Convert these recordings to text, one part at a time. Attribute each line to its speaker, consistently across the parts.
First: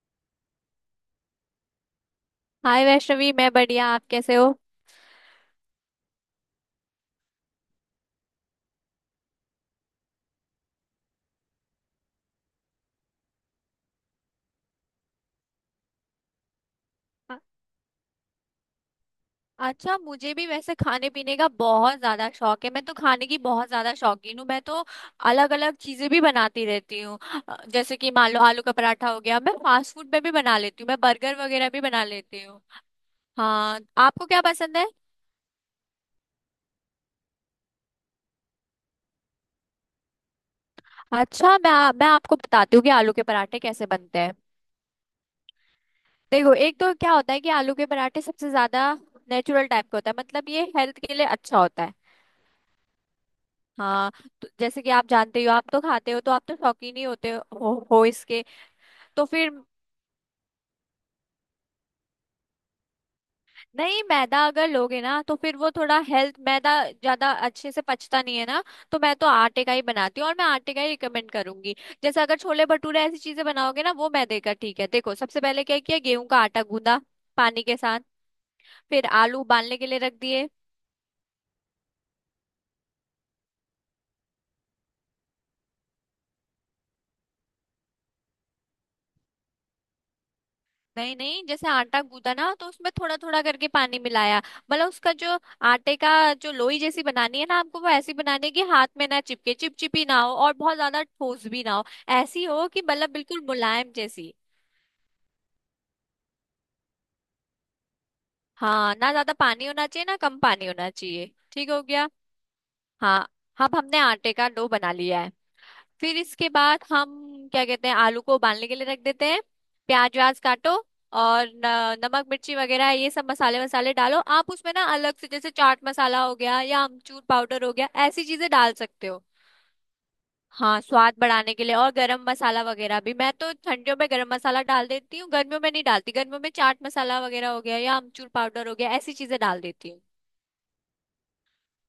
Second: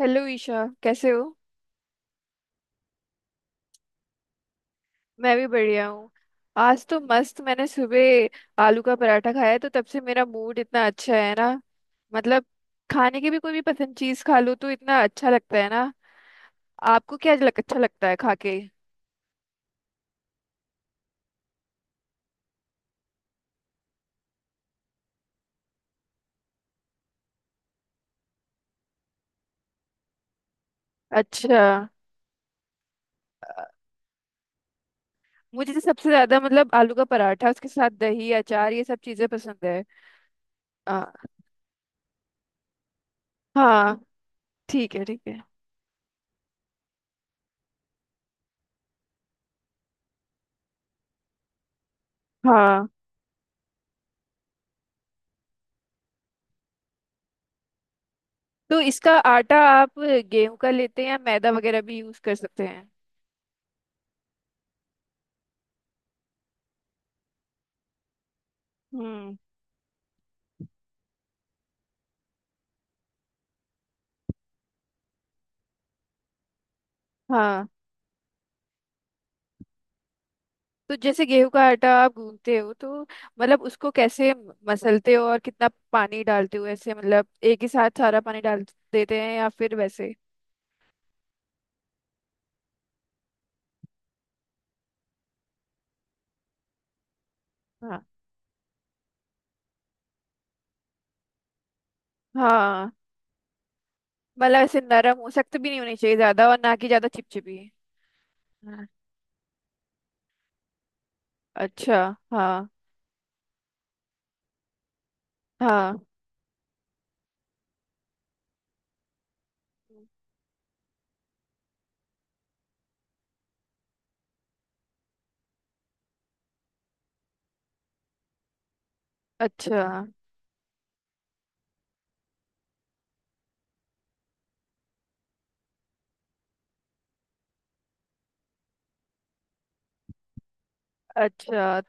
Speaker 1: Hello Isha, कैसे हो।
Speaker 2: Hi Vaishnavi, मैं बढ़िया। आप कैसे हो?
Speaker 1: मैं भी बढ़िया हूँ। आज तो मस्त, मैंने सुबह आलू का पराठा खाया तो तब से मेरा मूड इतना अच्छा है ना। मतलब, खाने की भी कोई भी पसंद चीज खा लो तो इतना अच्छा लगता है ना। आपको
Speaker 2: अ-
Speaker 1: अच्छा लगता है खा के।
Speaker 2: अच्छा, मुझे भी वैसे खाने पीने का बहुत ज्यादा शौक है। मैं तो खाने की बहुत ज्यादा शौकीन हूँ। मैं तो अलग अलग चीजें भी बनाती रहती हूँ। जैसे कि मान लो आलू का पराठा हो गया। मैं फास्ट फूड में भी बना लेती हूँ, मैं बर्गर
Speaker 1: अच्छा।
Speaker 2: वगैरह भी बना लेती हूँ।
Speaker 1: अ,
Speaker 2: हाँ, आपको क्या पसंद है?
Speaker 1: मुझे तो सबसे ज्यादा मतलब आलू का पराठा, उसके साथ दही अचार, ये सब चीजें पसंद है। आ,
Speaker 2: अच्छा, मैं आपको बताती हूँ कि आलू के पराठे कैसे
Speaker 1: हाँ,
Speaker 2: बनते हैं।
Speaker 1: ठीक है, ठीक है।
Speaker 2: देखो, एक तो क्या होता है कि आलू के पराठे सबसे ज्यादा नेचुरल टाइप का होता है। मतलब ये हेल्थ के लिए अच्छा होता है।
Speaker 1: हाँ,
Speaker 2: हाँ, तो जैसे कि आप जानते ही हो, आप तो खाते हो, तो आप तो शौकीन ही होते हो इसके।
Speaker 1: तो इसका
Speaker 2: तो फिर
Speaker 1: आटा आप गेहूं का लेते हैं या मैदा वगैरह भी यूज कर सकते हैं।
Speaker 2: नहीं, मैदा अगर लोगे ना तो फिर वो थोड़ा हेल्थ, मैदा ज्यादा अच्छे से पचता नहीं है ना। तो मैं तो
Speaker 1: हम्म।
Speaker 2: आटे का ही बनाती हूँ और मैं आटे का ही रिकमेंड करूंगी। जैसे अगर छोले भटूरे ऐसी चीजें बनाओगे ना, वो मैदे का ठीक है। देखो, सबसे पहले क्या किया, गेहूं का आटा गूंदा पानी
Speaker 1: हाँ,
Speaker 2: के साथ। फिर आलू उबालने के लिए रख दिए।
Speaker 1: तो जैसे गेहूं का आटा आप गूंथते हो तो मतलब उसको कैसे मसलते हो, और कितना पानी डालते हो, ऐसे मतलब एक ही साथ सारा पानी डाल देते हैं या फिर वैसे।
Speaker 2: नहीं नहीं, जैसे आटा गूंदा ना, तो उसमें थोड़ा थोड़ा करके पानी मिलाया। मतलब उसका जो आटे का जो लोई जैसी बनानी है ना आपको, वो
Speaker 1: हाँ,
Speaker 2: ऐसी बनानी है कि हाथ में ना चिपके, चिपचिपी ना हो और बहुत ज्यादा ठोस भी ना हो। ऐसी हो कि
Speaker 1: हाँ,
Speaker 2: मतलब बिल्कुल मुलायम जैसी।
Speaker 1: मतलब ऐसे नरम हो, सख्त भी नहीं होनी चाहिए ज्यादा, और ना कि ज्यादा चिपचिपी। हाँ।
Speaker 2: हाँ, ना ज्यादा पानी होना चाहिए, ना कम पानी होना चाहिए। ठीक हो
Speaker 1: अच्छा।
Speaker 2: गया।
Speaker 1: हाँ।
Speaker 2: हाँ, अब हमने आटे का डो बना लिया है।
Speaker 1: हाँ।
Speaker 2: फिर इसके बाद हम क्या कहते हैं, आलू को उबालने के लिए रख देते हैं। प्याज व्याज काटो और नमक मिर्ची वगैरह ये सब मसाले वसाले डालो। आप उसमें ना अलग से, जैसे चाट मसाला हो गया या अमचूर पाउडर हो गया, ऐसी चीजें डाल सकते हो।
Speaker 1: अच्छा।
Speaker 2: हाँ, स्वाद बढ़ाने के लिए। और गरम मसाला वगैरह भी, मैं तो ठंडियों में गरम मसाला डाल देती हूँ, गर्मियों में नहीं डालती। गर्मियों में चाट मसाला वगैरह हो गया या अमचूर पाउडर हो गया, ऐसी चीजें डाल देती हूँ।
Speaker 1: अच्छा।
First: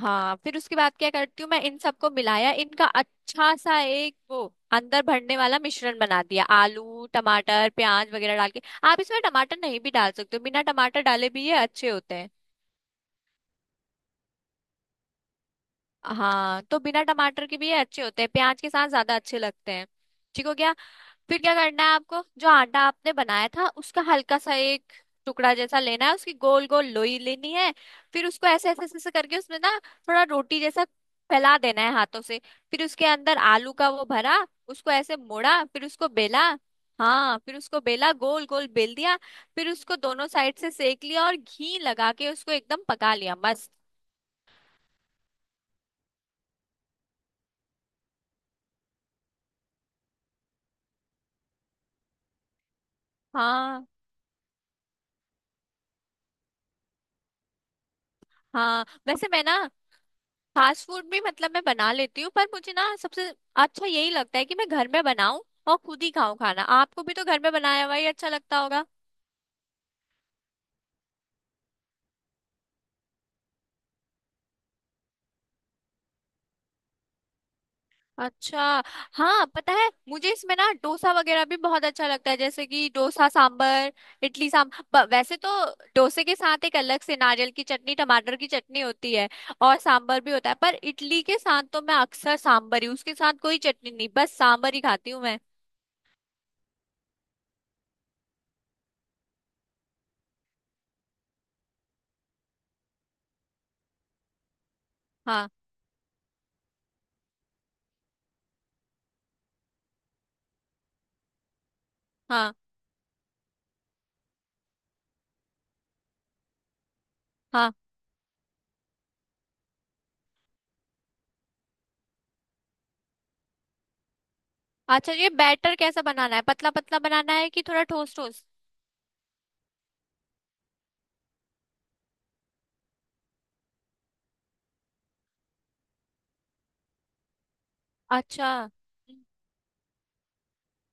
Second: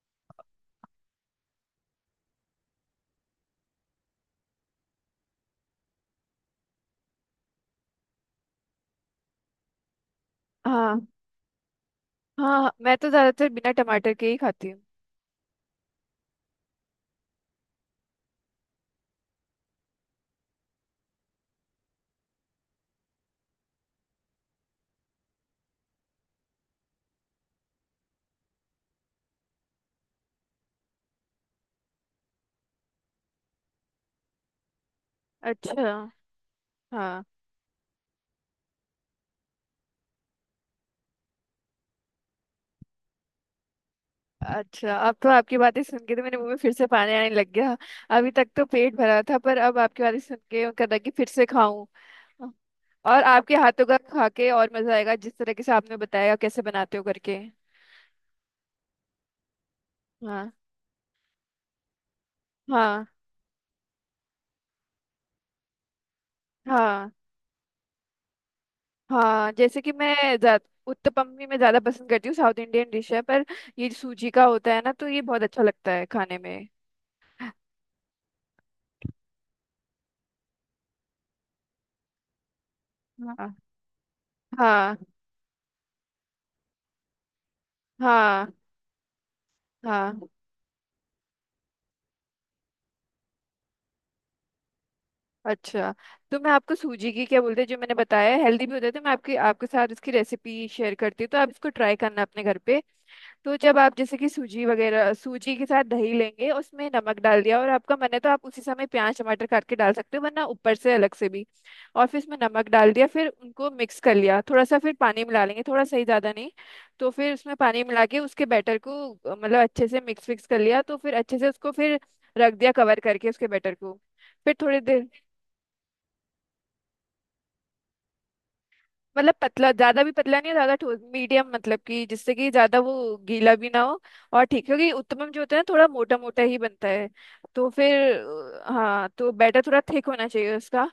Speaker 2: हाँ, फिर उसके बाद क्या करती हूँ मैं, इन सबको मिलाया, इनका अच्छा सा एक वो अंदर भरने वाला मिश्रण बना दिया, आलू टमाटर प्याज वगैरह डाल के। आप इसमें टमाटर नहीं भी डाल सकते हो, बिना
Speaker 1: हाँ।
Speaker 2: टमाटर डाले भी ये अच्छे होते हैं।
Speaker 1: हाँ, मैं तो ज्यादातर बिना टमाटर के ही खाती हूँ।
Speaker 2: हाँ, तो बिना टमाटर के भी ये अच्छे होते हैं। प्याज के साथ ज्यादा अच्छे लगते हैं। ठीक हो गया। फिर क्या करना है, आपको जो आटा आपने बनाया था उसका हल्का सा एक टुकड़ा जैसा लेना है, उसकी गोल गोल लोई लेनी है। फिर उसको ऐसे ऐसे ऐसे ऐसे करके उसमें ना थोड़ा रोटी जैसा फैला देना है हाथों से। फिर उसके अंदर आलू का वो भरा, उसको ऐसे मोड़ा,
Speaker 1: अच्छा।
Speaker 2: फिर उसको बेला।
Speaker 1: हाँ।
Speaker 2: हाँ, फिर उसको बेला, गोल गोल बेल दिया। फिर उसको दोनों साइड से सेक लिया और घी लगा के उसको एकदम पका लिया, मस्त।
Speaker 1: अच्छा, अब तो आपकी बातें सुन के तो मेरे मुंह में फिर से पानी आने लग गया। अभी तक तो पेट भरा था, पर अब आपकी बातें सुन के मन कर रहा है कि फिर से खाऊं। और आपके हाथों
Speaker 2: हाँ।
Speaker 1: का खा के और मजा आएगा, जिस तरीके से आपने बताया कैसे बनाते हो करके।
Speaker 2: हाँ, वैसे मैं ना
Speaker 1: हाँ।
Speaker 2: फास्ट फूड भी मतलब मैं बना लेती हूँ, पर मुझे ना
Speaker 1: हाँ।
Speaker 2: सबसे अच्छा यही लगता है कि मैं घर में बनाऊं और खुद ही खाऊं खाना। आपको
Speaker 1: हाँ।
Speaker 2: भी तो घर में बनाया हुआ ही अच्छा लगता होगा।
Speaker 1: हाँ, जैसे कि मैं उत्तपम भी मैं ज्यादा पसंद करती हूँ, साउथ इंडियन डिश है पर ये सूजी का होता है ना, तो ये बहुत अच्छा लगता है खाने में।
Speaker 2: अच्छा। हाँ, पता है, मुझे इसमें ना डोसा वगैरह भी बहुत अच्छा लगता है, जैसे कि डोसा
Speaker 1: हाँ।
Speaker 2: सांबर, इडली
Speaker 1: हाँ।
Speaker 2: सांबर। वैसे तो डोसे के साथ एक अलग से नारियल की चटनी, टमाटर की
Speaker 1: हाँ।
Speaker 2: चटनी होती है और
Speaker 1: हाँ।
Speaker 2: सांबर भी होता है, पर इडली के साथ तो मैं अक्सर सांबर ही, उसके साथ कोई चटनी नहीं, बस सांबर ही खाती हूँ मैं।
Speaker 1: अच्छा, तो मैं आपको सूजी की क्या बोलते हैं जो मैंने बताया हेल्दी भी होते थे, मैं आपकी आपके साथ इसकी रेसिपी शेयर करती हूँ, तो आप इसको ट्राई करना अपने घर पे। तो जब आप जैसे कि सूजी वगैरह
Speaker 2: हाँ।
Speaker 1: सूजी के साथ दही लेंगे, उसमें नमक डाल दिया, और आपका मन है तो आप उसी समय प्याज टमाटर काट के डाल सकते हो, वरना ऊपर से अलग से भी। और फिर इसमें
Speaker 2: हाँ।
Speaker 1: नमक डाल दिया, फिर उनको मिक्स कर लिया थोड़ा सा, फिर पानी मिला लेंगे थोड़ा सही, ज़्यादा नहीं। तो फिर उसमें
Speaker 2: हाँ।
Speaker 1: पानी मिला के उसके बैटर को मतलब अच्छे से मिक्स फिक्स कर लिया, तो फिर अच्छे से उसको फिर रख दिया कवर करके, उसके बैटर को फिर थोड़ी देर।
Speaker 2: अच्छा, ये बैटर कैसा बनाना है, पतला पतला बनाना है कि थोड़ा ठोस ठोस?
Speaker 1: मतलब पतला, ज्यादा भी पतला नहीं और ज्यादा ठोस, मीडियम मतलब कि जिससे कि ज्यादा वो गीला भी ना हो। और ठीक है, क्योंकि उत्तपम जो होता है ना थोड़ा मोटा मोटा ही बनता है। तो फिर
Speaker 2: अच्छा।
Speaker 1: हाँ, तो बैटर थोड़ा थिक होना चाहिए उसका।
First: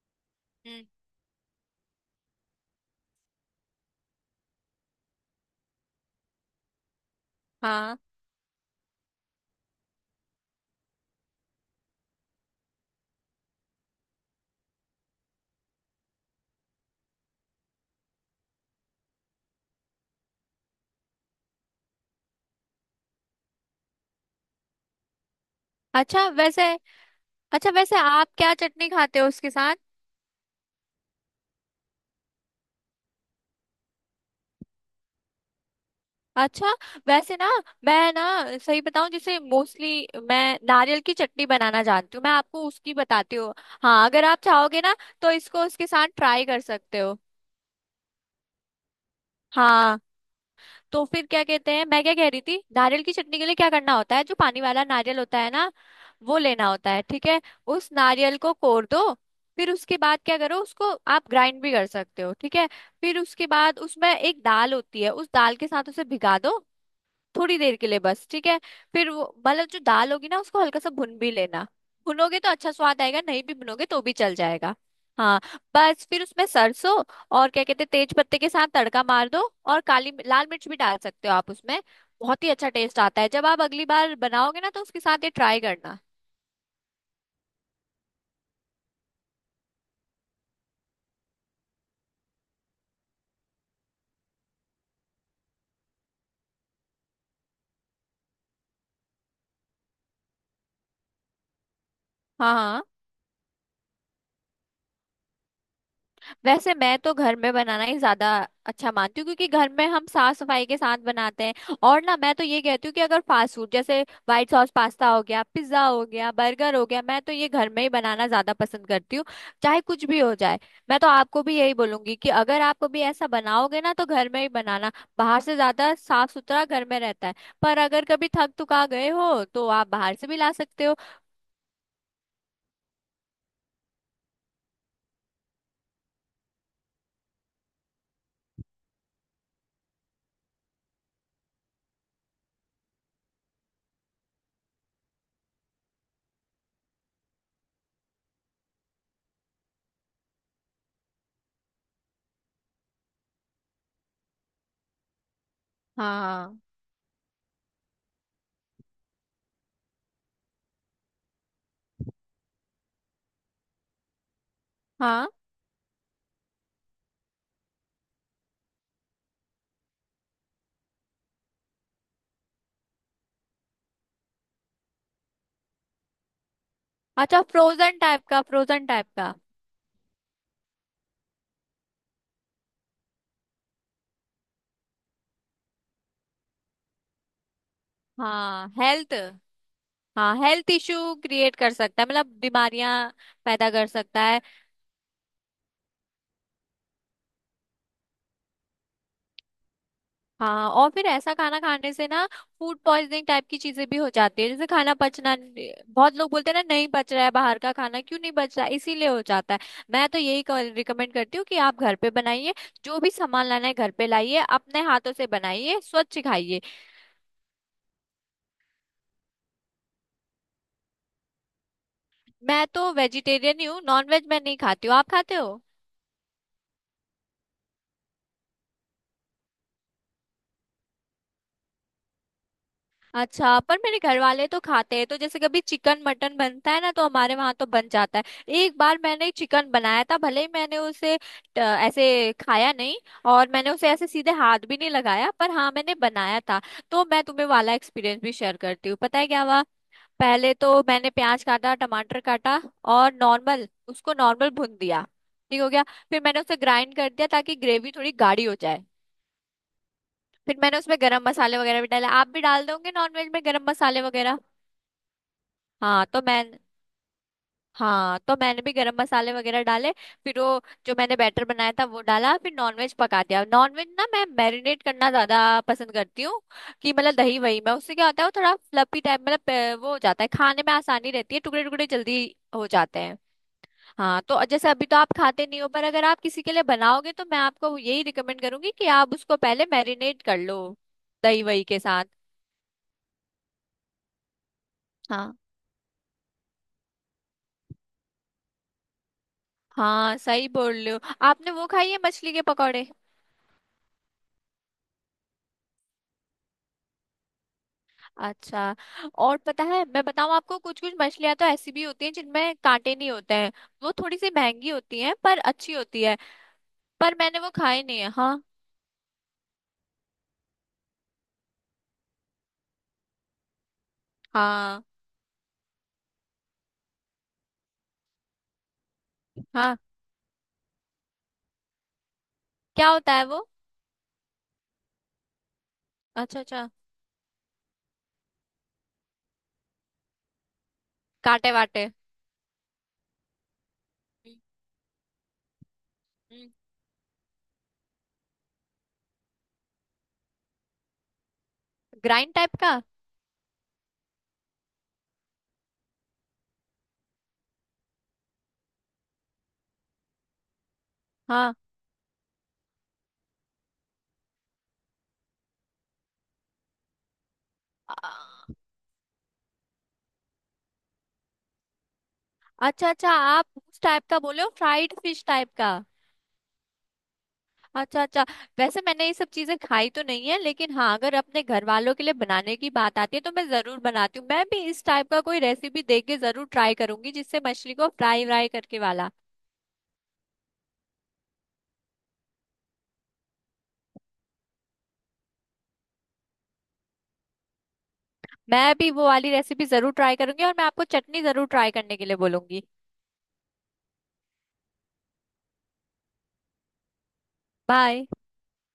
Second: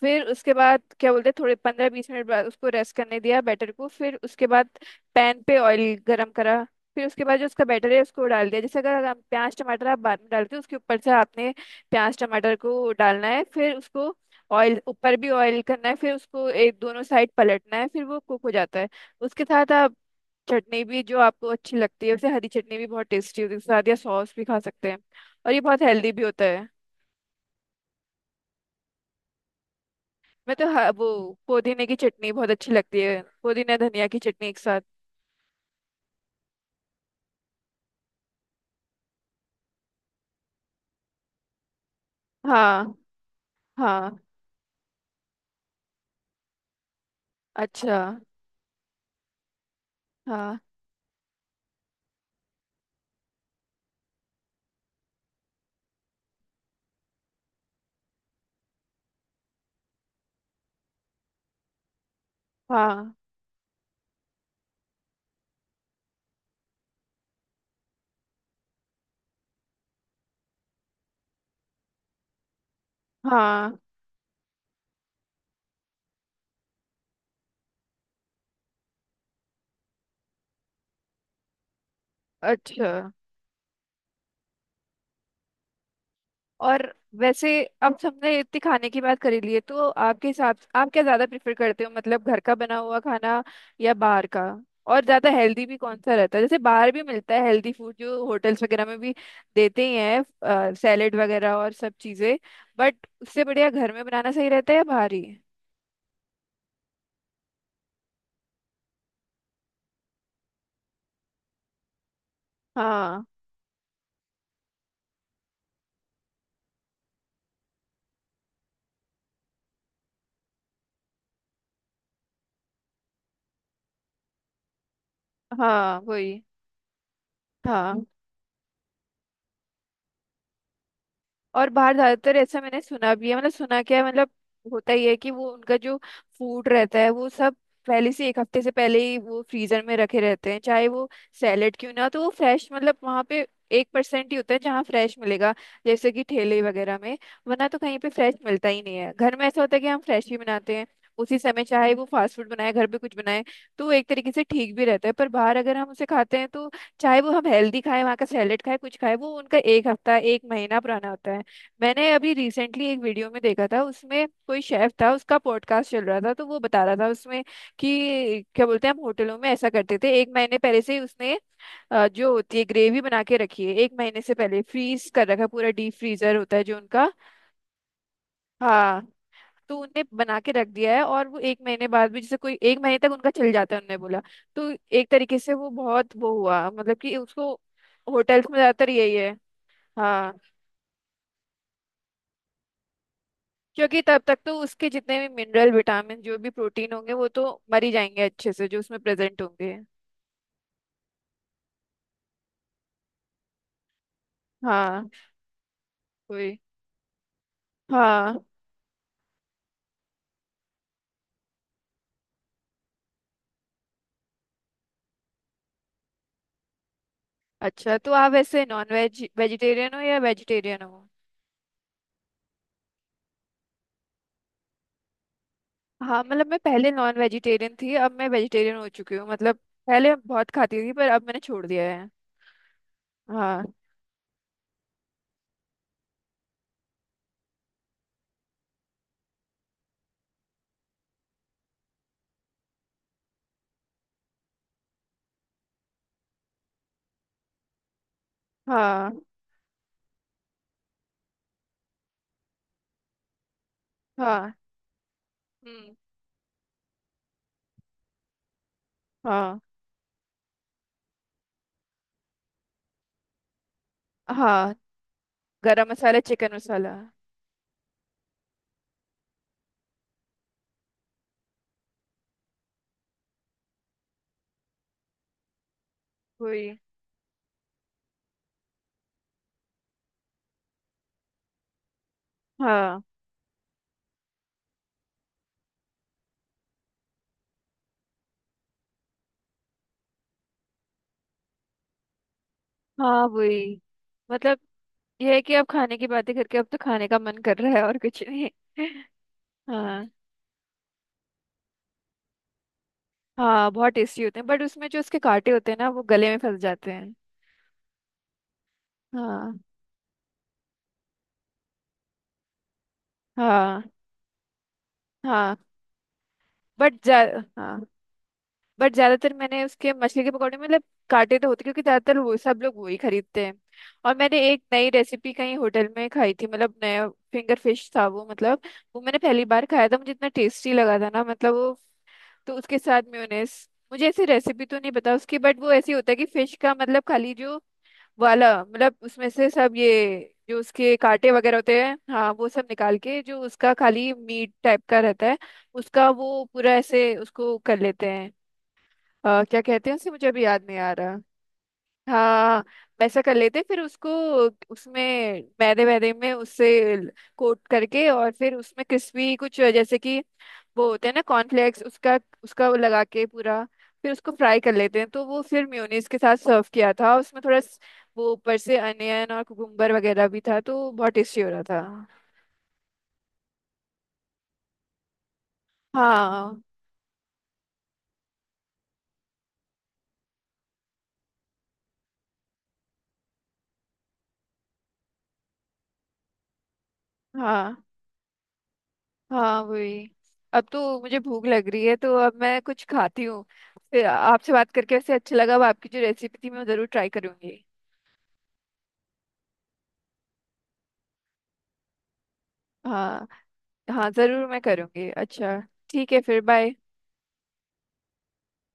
Speaker 1: फिर उसके बाद
Speaker 2: हम्म।
Speaker 1: क्या बोलते हैं, थोड़े 15-20 मिनट बाद उसको रेस्ट करने दिया, बैटर को। फिर उसके बाद पैन पे ऑयल गरम करा। फिर उसके बाद जो उसका बैटर
Speaker 2: हाँ।
Speaker 1: है उसको डाल दिया, जैसे अगर हम प्याज टमाटर आप बाद में डालते हो, उसके ऊपर से आपने प्याज टमाटर को डालना है, फिर उसको ऑयल, ऊपर भी ऑयल करना है, फिर उसको एक दोनों साइड पलटना है, फिर वो कुक हो जाता है। उसके साथ आप चटनी भी जो आपको अच्छी लगती है उसे, हरी चटनी भी बहुत टेस्टी होती है उसके साथ, या सॉस भी खा सकते हैं। और ये बहुत हेल्दी भी
Speaker 2: अच्छा,
Speaker 1: होता
Speaker 2: वैसे
Speaker 1: है।
Speaker 2: अच्छा वैसे आप क्या चटनी खाते हो उसके साथ?
Speaker 1: मैं तो वो पुदीने की चटनी बहुत अच्छी लगती है, पुदीना धनिया की चटनी एक साथ।
Speaker 2: अच्छा, वैसे ना मैं ना सही बताऊं, जैसे मोस्टली मैं नारियल की चटनी बनाना जानती हूँ। मैं आपको
Speaker 1: हाँ।
Speaker 2: उसकी बताती हूँ। हाँ,
Speaker 1: हाँ।
Speaker 2: अगर आप चाहोगे ना तो इसको उसके साथ ट्राई कर सकते हो।
Speaker 1: अच्छा।
Speaker 2: हाँ।
Speaker 1: हाँ।
Speaker 2: तो फिर क्या कहते हैं, मैं क्या कह रही थी, नारियल की चटनी के लिए क्या करना होता है, जो पानी वाला नारियल होता है ना, वो लेना होता है। ठीक है। उस नारियल को कोर दो। फिर उसके बाद क्या करो, उसको आप ग्राइंड भी कर सकते हो। ठीक है।
Speaker 1: हाँ।
Speaker 2: फिर उसके बाद उसमें एक दाल होती है, उस दाल के साथ उसे भिगा दो, थोड़ी देर के लिए बस। ठीक है। फिर वो मतलब जो दाल होगी ना, उसको हल्का सा भुन भी लेना। भुनोगे तो अच्छा स्वाद आएगा, नहीं भी
Speaker 1: हाँ।
Speaker 2: भुनोगे तो भी चल जाएगा। हाँ। बस फिर उसमें सरसों और क्या कहते हैं तेज पत्ते के साथ तड़का मार दो। और काली लाल मिर्च भी डाल सकते हो आप उसमें। बहुत ही अच्छा
Speaker 1: अच्छा।
Speaker 2: टेस्ट आता है। जब आप अगली बार बनाओगे ना तो उसके साथ ये ट्राई करना।
Speaker 1: और वैसे, अब हमने इतनी खाने की बात करी ली है, तो आपके हिसाब आप क्या ज्यादा प्रेफर करते हो, मतलब घर का बना हुआ खाना या बाहर का। और ज्यादा हेल्दी भी कौन सा रहता है, जैसे बाहर भी मिलता है हेल्दी फूड, जो होटल्स वगैरह में भी देते ही हैं, सैलेड वगैरह और सब चीजें।
Speaker 2: हाँ। हाँ,
Speaker 1: बट उससे बढ़िया घर में बनाना सही रहता है या बाहर ही।
Speaker 2: वैसे मैं तो घर में बनाना ही ज्यादा अच्छा मानती हूँ, क्योंकि घर में हम साफ सफाई के साथ बनाते हैं। और ना मैं तो ये कहती हूँ कि अगर
Speaker 1: हाँ।
Speaker 2: फास्ट फूड, जैसे व्हाइट सॉस पास्ता हो गया, पिज्जा हो गया, बर्गर हो गया, मैं तो ये घर में ही बनाना ज्यादा पसंद करती हूँ, चाहे कुछ भी हो जाए। मैं तो आपको भी यही बोलूंगी कि अगर आप कभी ऐसा बनाओगे ना तो घर में ही बनाना। बाहर से ज्यादा
Speaker 1: हाँ,
Speaker 2: साफ
Speaker 1: वही।
Speaker 2: सुथरा घर में रहता है। पर
Speaker 1: हाँ।
Speaker 2: अगर कभी थक थका गए हो तो आप बाहर से भी ला सकते हो।
Speaker 1: और बाहर ज्यादातर ऐसा मैंने सुना भी है, मतलब सुना क्या है, मतलब होता ही है कि वो उनका जो फूड रहता है वो सब पहले से एक हफ्ते से पहले ही वो फ्रीजर में रखे रहते हैं, चाहे वो सैलेड क्यों ना हो। तो वो फ्रेश मतलब वहाँ पे 1% ही होता है जहाँ फ्रेश मिलेगा, जैसे कि ठेले वगैरह में। वरना तो कहीं पे फ्रेश मिलता ही नहीं है। घर में ऐसा होता है कि हम फ्रेश ही बनाते हैं उसी समय, चाहे वो फास्ट फूड बनाए, घर पे कुछ बनाए। तो वो एक तरीके से ठीक भी रहता है, पर बाहर अगर हम उसे खाते हैं
Speaker 2: हाँ।
Speaker 1: तो, चाहे वो हम हेल्दी खाएं, वहाँ का सैलेड खाएं, कुछ खाएं, वो उनका एक हफ्ता एक महीना पुराना होता है। मैंने अभी रिसेंटली एक वीडियो में देखा था, उसमें कोई शेफ था,
Speaker 2: हाँ,
Speaker 1: उसका पॉडकास्ट चल रहा था, तो वो बता रहा था उसमें कि क्या बोलते हैं, हम होटलों में ऐसा करते थे, एक महीने पहले से ही उसने जो होती है ग्रेवी बना के रखी है, एक महीने से पहले फ्रीज कर रखा है, पूरा डीप फ्रीजर होता है जो उनका।
Speaker 2: अच्छा, फ्रोजन टाइप का, फ्रोजन
Speaker 1: हाँ,
Speaker 2: टाइप का।
Speaker 1: तो उनने बना के रख दिया है, और वो एक महीने बाद भी, जैसे कोई एक महीने तक उनका चल जाता है, उनने बोला। तो एक तरीके से वो बहुत वो हुआ मतलब कि उसको, होटल्स में
Speaker 2: हाँ,
Speaker 1: ज्यादातर
Speaker 2: हेल्थ।
Speaker 1: यही है। हाँ।
Speaker 2: हाँ, हेल्थ इश्यू क्रिएट कर सकता है, मतलब बीमारियां पैदा कर
Speaker 1: क्योंकि
Speaker 2: सकता
Speaker 1: तब तक
Speaker 2: है।
Speaker 1: तो उसके जितने भी मिनरल विटामिन जो भी प्रोटीन होंगे वो तो मर ही जाएंगे अच्छे से, जो उसमें प्रेजेंट होंगे।
Speaker 2: हाँ, और फिर ऐसा खाना खाने से ना फूड पॉइजनिंग टाइप की चीजें भी हो जाती है, जैसे खाना
Speaker 1: हाँ।
Speaker 2: पचना। बहुत लोग बोलते हैं
Speaker 1: कोई।
Speaker 2: ना, नहीं पच रहा है बाहर का खाना, क्यों नहीं
Speaker 1: हाँ।
Speaker 2: पच रहा है? इसीलिए हो जाता है। मैं तो यही रिकमेंड करती हूँ कि आप घर पे बनाइए, जो भी सामान लाना है घर पे लाइए, अपने हाथों से बनाइए, स्वच्छ खाइए।
Speaker 1: अच्छा, तो आप वैसे नॉन वेज वेजिटेरियन हो या वेजिटेरियन हो।
Speaker 2: मैं तो वेजिटेरियन ही हूँ, नॉन वेज मैं नहीं खाती हूँ। आप खाते हो?
Speaker 1: हाँ, मतलब मैं पहले नॉन वेजिटेरियन थी, अब मैं वेजिटेरियन हो चुकी हूँ। मतलब पहले बहुत खाती थी, पर अब मैंने छोड़ दिया है।
Speaker 2: अच्छा,
Speaker 1: हाँ।
Speaker 2: पर मेरे घर वाले तो खाते हैं, तो जैसे कभी चिकन मटन बनता है ना, तो हमारे वहां तो बन जाता है। एक बार मैंने चिकन बनाया था, भले ही मैंने उसे ऐसे खाया नहीं और मैंने उसे ऐसे सीधे हाथ भी नहीं लगाया, पर हाँ, मैंने बनाया था। तो मैं तुम्हें वाला एक्सपीरियंस भी शेयर करती हूँ,
Speaker 1: हाँ।
Speaker 2: पता है क्या हुआ। पहले तो मैंने प्याज काटा, टमाटर काटा और नॉर्मल, उसको नॉर्मल
Speaker 1: हाँ।
Speaker 2: भून दिया। ठीक हो गया।
Speaker 1: हम्म।
Speaker 2: फिर मैंने उसे ग्राइंड कर दिया ताकि ग्रेवी थोड़ी गाढ़ी हो जाए।
Speaker 1: हाँ।
Speaker 2: फिर मैंने उसमें गरम मसाले वगैरह भी डाले। आप भी डाल दोगे नॉनवेज में गरम मसाले वगैरह।
Speaker 1: हाँ। गरम
Speaker 2: हाँ,
Speaker 1: मसाला,
Speaker 2: तो मैं
Speaker 1: चिकन मसाला।
Speaker 2: हाँ, तो मैंने भी गरम मसाले वगैरह डाले। फिर वो जो मैंने बैटर बनाया था वो डाला, फिर नॉनवेज पका दिया। नॉनवेज ना मैं मैरिनेट करना ज्यादा पसंद करती हूँ,
Speaker 1: वही।
Speaker 2: कि मतलब दही वही, मैं उससे क्या होता है वो थोड़ा फ्लफी टाइप, मतलब वो हो जाता है, खाने में आसानी रहती है, टुकड़े टुकड़े जल्दी हो जाते
Speaker 1: हाँ।
Speaker 2: हैं। हाँ, तो जैसे अभी तो आप खाते नहीं हो, पर अगर आप किसी के लिए बनाओगे तो मैं आपको यही रिकमेंड करूंगी कि आप उसको पहले मैरिनेट कर लो दही वही के साथ।
Speaker 1: हाँ, वही मतलब
Speaker 2: हाँ।
Speaker 1: यह है कि अब खाने की बातें करके अब तो खाने का मन कर रहा है, और कुछ नहीं। हाँ।
Speaker 2: हाँ, सही बोल रहे हो। आपने वो खाई है, मछली के पकौड़े?
Speaker 1: हाँ, बहुत टेस्टी होते हैं, बट उसमें जो उसके कांटे होते हैं ना वो गले में फंस जाते हैं।
Speaker 2: अच्छा। और
Speaker 1: हाँ।
Speaker 2: पता है, मैं बताऊं आपको, कुछ कुछ मछलियां तो ऐसी भी होती हैं जिनमें कांटे नहीं होते हैं।
Speaker 1: हाँ।
Speaker 2: वो थोड़ी सी महंगी होती हैं पर
Speaker 1: हाँ।
Speaker 2: अच्छी होती है।
Speaker 1: बट
Speaker 2: पर
Speaker 1: जा
Speaker 2: मैंने वो
Speaker 1: हाँ,
Speaker 2: खाई नहीं है। हाँ।
Speaker 1: बट ज्यादातर मैंने उसके मछली के पकौड़े में मतलब कांटे तो होते, क्योंकि ज्यादातर वो सब लोग वही खरीदते हैं। और मैंने एक
Speaker 2: हाँ।
Speaker 1: नई रेसिपी कहीं होटल में खाई थी, मतलब नया फिंगर फिश था वो, मतलब वो मैंने पहली बार
Speaker 2: हाँ,
Speaker 1: खाया था, मुझे इतना टेस्टी लगा था ना, मतलब वो। तो उसके
Speaker 2: क्या
Speaker 1: साथ
Speaker 2: होता है वो?
Speaker 1: म्योनेस, मुझे ऐसी रेसिपी तो नहीं पता उसकी, बट वो ऐसी होता है कि
Speaker 2: अच्छा
Speaker 1: फिश
Speaker 2: अच्छा,
Speaker 1: का मतलब खाली जो वाला, मतलब उसमें से सब ये जो उसके कांटे
Speaker 2: कांटे
Speaker 1: वगैरह होते
Speaker 2: वाटे।
Speaker 1: हैं हाँ, वो सब निकाल के जो उसका खाली मीट टाइप का रहता है, उसका वो पूरा ऐसे उसको कर लेते हैं। क्या कहते हैं उसे, मुझे अभी याद नहीं आ रहा।
Speaker 2: ग्राइंड टाइप
Speaker 1: हाँ।
Speaker 2: का।
Speaker 1: वैसा कर लेते हैं, फिर उसको उसमें मैदे वैदे में उससे कोट करके, और फिर उसमें क्रिस्पी कुछ, जैसे कि वो होते हैं ना
Speaker 2: हाँ।
Speaker 1: कॉर्नफ्लेक्स, उसका उसका वो लगा के पूरा, फिर उसको फ्राई कर लेते हैं, तो वो फिर मेयोनीज के साथ सर्व किया था, उसमें थोड़ा वो
Speaker 2: अ-
Speaker 1: ऊपर से अनियन और कुकुम्बर वगैरह भी था, तो बहुत टेस्टी हो रहा था।
Speaker 2: अच्छा अच्छा, आप उस टाइप का बोले हो, फ्राइड फिश टाइप का।
Speaker 1: हाँ।
Speaker 2: अच्छा अच्छा। वैसे मैंने ये सब चीजें खाई तो नहीं है, लेकिन हाँ, अगर अपने घर वालों के लिए बनाने की बात आती है तो मैं जरूर बनाती हूँ। मैं भी इस टाइप का कोई रेसिपी देख के जरूर ट्राई करूंगी, जिससे मछली
Speaker 1: हाँ।
Speaker 2: को फ्राई व्राई करके वाला।
Speaker 1: हाँ, वही। अब तो मुझे भूख लग रही है, तो अब मैं कुछ खाती हूँ। फिर आपसे बात करके वैसे अच्छा लगा, अब आपकी जो रेसिपी थी मैं जरूर ट्राई करूंगी।
Speaker 2: मैं भी वो वाली रेसिपी जरूर ट्राई करूंगी और मैं आपको चटनी जरूर ट्राई करने के लिए बोलूंगी।
Speaker 1: हाँ। हाँ, जरूर मैं करूंगी। अच्छा। ठीक है, फिर बाय।
Speaker 2: बाय।